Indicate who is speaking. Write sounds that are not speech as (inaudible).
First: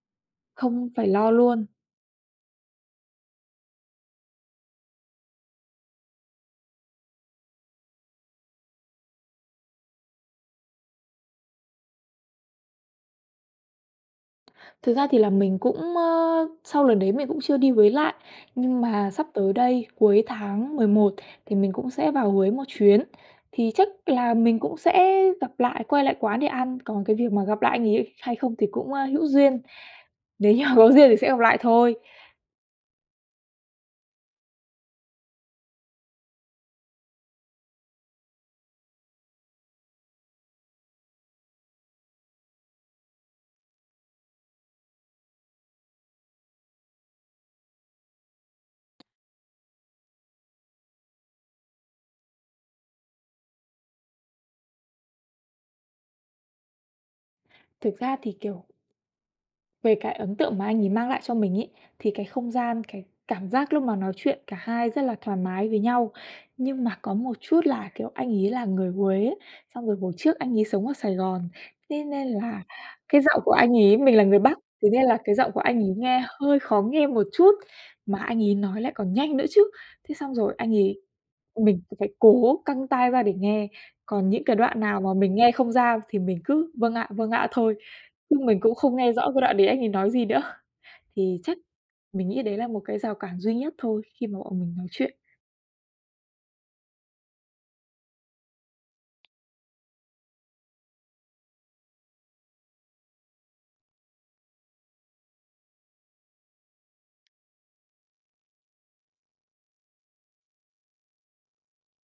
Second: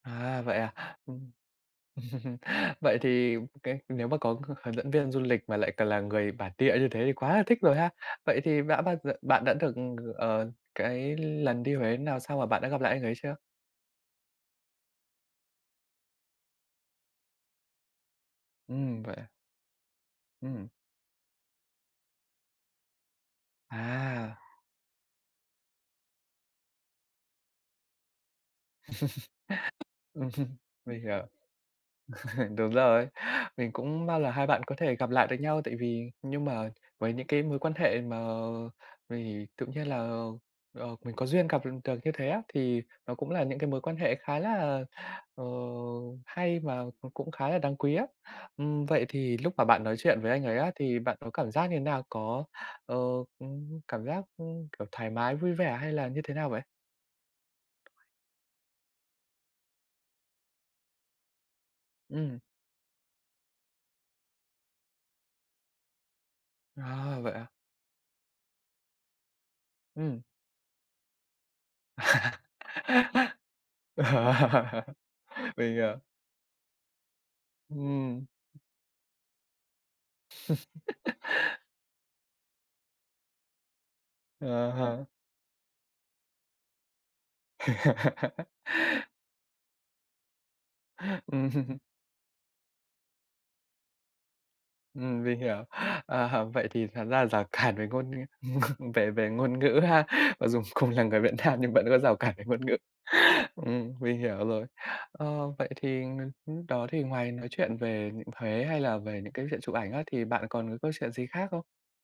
Speaker 1: À, vậy à?
Speaker 2: Không phải lo
Speaker 1: Ừm.
Speaker 2: luôn.
Speaker 1: (laughs) Vậy thì cái nếu mà có h hướng dẫn viên du lịch mà lại còn là người bản địa như thế thì quá là thích rồi ha. Vậy thì đã bao giờ bạn đã được, ờ, cái lần đi Huế nào sau mà bạn đã gặp lại anh ấy chưa?
Speaker 2: Thực ra thì là mình cũng, ơ, sau lần đấy mình cũng chưa đi Huế lại, nhưng
Speaker 1: Ừm,
Speaker 2: mà
Speaker 1: vậy
Speaker 2: sắp
Speaker 1: à?
Speaker 2: tới đây, cuối
Speaker 1: Ừm.
Speaker 2: tháng 11 thì mình cũng sẽ vào Huế một chuyến, thì chắc là
Speaker 1: À!
Speaker 2: mình cũng sẽ gặp lại, quay lại quán để ăn, còn cái việc mà gặp lại anh ấy hay không thì cũng, ơ, hữu duyên, nếu
Speaker 1: (laughs)
Speaker 2: như mà có
Speaker 1: Mình
Speaker 2: duyên thì
Speaker 1: hiểu.
Speaker 2: sẽ gặp lại thôi.
Speaker 1: (laughs) Đúng rồi. Mình cũng mong là hai bạn có thể gặp lại được nhau tại vì nhưng mà với những cái mối quan hệ mà vì tự nhiên là, ờ, mình có duyên gặp được được như thế á, thì nó cũng là những cái mối quan hệ khá là, ờ, hay và c cũng khá là đáng quý á. Ừm, vậy thì lúc mà bạn nói chuyện với anh ấy á thì bạn có cảm giác như thế nào? Có, ờ, cảm giác, ơ, kiểu, thoải mái, vui vẻ hay là như thế nào vậy?
Speaker 2: Thực ra thì, kiểu về cái ấn tượng mà anh ấy mang lại cho mình ấy, thì cái
Speaker 1: Ừm.
Speaker 2: không gian, cái cảm giác lúc mà nói chuyện cả hai rất là thoải mái với nhau. Nhưng mà có
Speaker 1: À, vậy
Speaker 2: một
Speaker 1: à?
Speaker 2: chút là, kiểu, anh ấy là người Huế ấy, xong rồi hồi
Speaker 1: Ừm.
Speaker 2: trước anh ấy sống ở Sài Gòn, thế nên
Speaker 1: (laughs)
Speaker 2: là cái giọng của anh ấy mình là người Bắc, thế
Speaker 1: (laughs)
Speaker 2: nên là cái giọng của
Speaker 1: Mình
Speaker 2: anh ấy
Speaker 1: hiểu.
Speaker 2: nghe hơi khó nghe một chút. Mà
Speaker 1: Ừm.
Speaker 2: anh ấy nói lại còn nhanh nữa chứ, thế xong rồi anh ấy
Speaker 1: (laughs)
Speaker 2: mình phải cố căng tai ra để nghe, còn những cái
Speaker 1: Ờ
Speaker 2: đoạn nào
Speaker 1: hả?
Speaker 2: mà mình nghe không ra thì mình cứ "Vâng ạ, vâng ạ" thôi, chứ
Speaker 1: (laughs)
Speaker 2: mình cũng không nghe rõ cái đoạn đấy anh ấy nói gì nữa. Thì chắc
Speaker 1: Ừm.
Speaker 2: mình nghĩ đấy là một cái rào cản duy nhất thôi khi mà bọn mình nói chuyện.
Speaker 1: Ừm, mình hiểu. Ờ, vậy thì thật ra rào cản về ngôn (laughs) về về ngôn ngữ ha. Mặc dù cùng là người Việt Nam nhưng vẫn có rào cản về ngôn ngữ, ừm, mình hiểu rồi. Ờ, vậy thì lúc đó thì ngoài nói chuyện về Huế hay là về những cái chuyện chụp ảnh á thì bạn còn có câu chuyện gì khác không?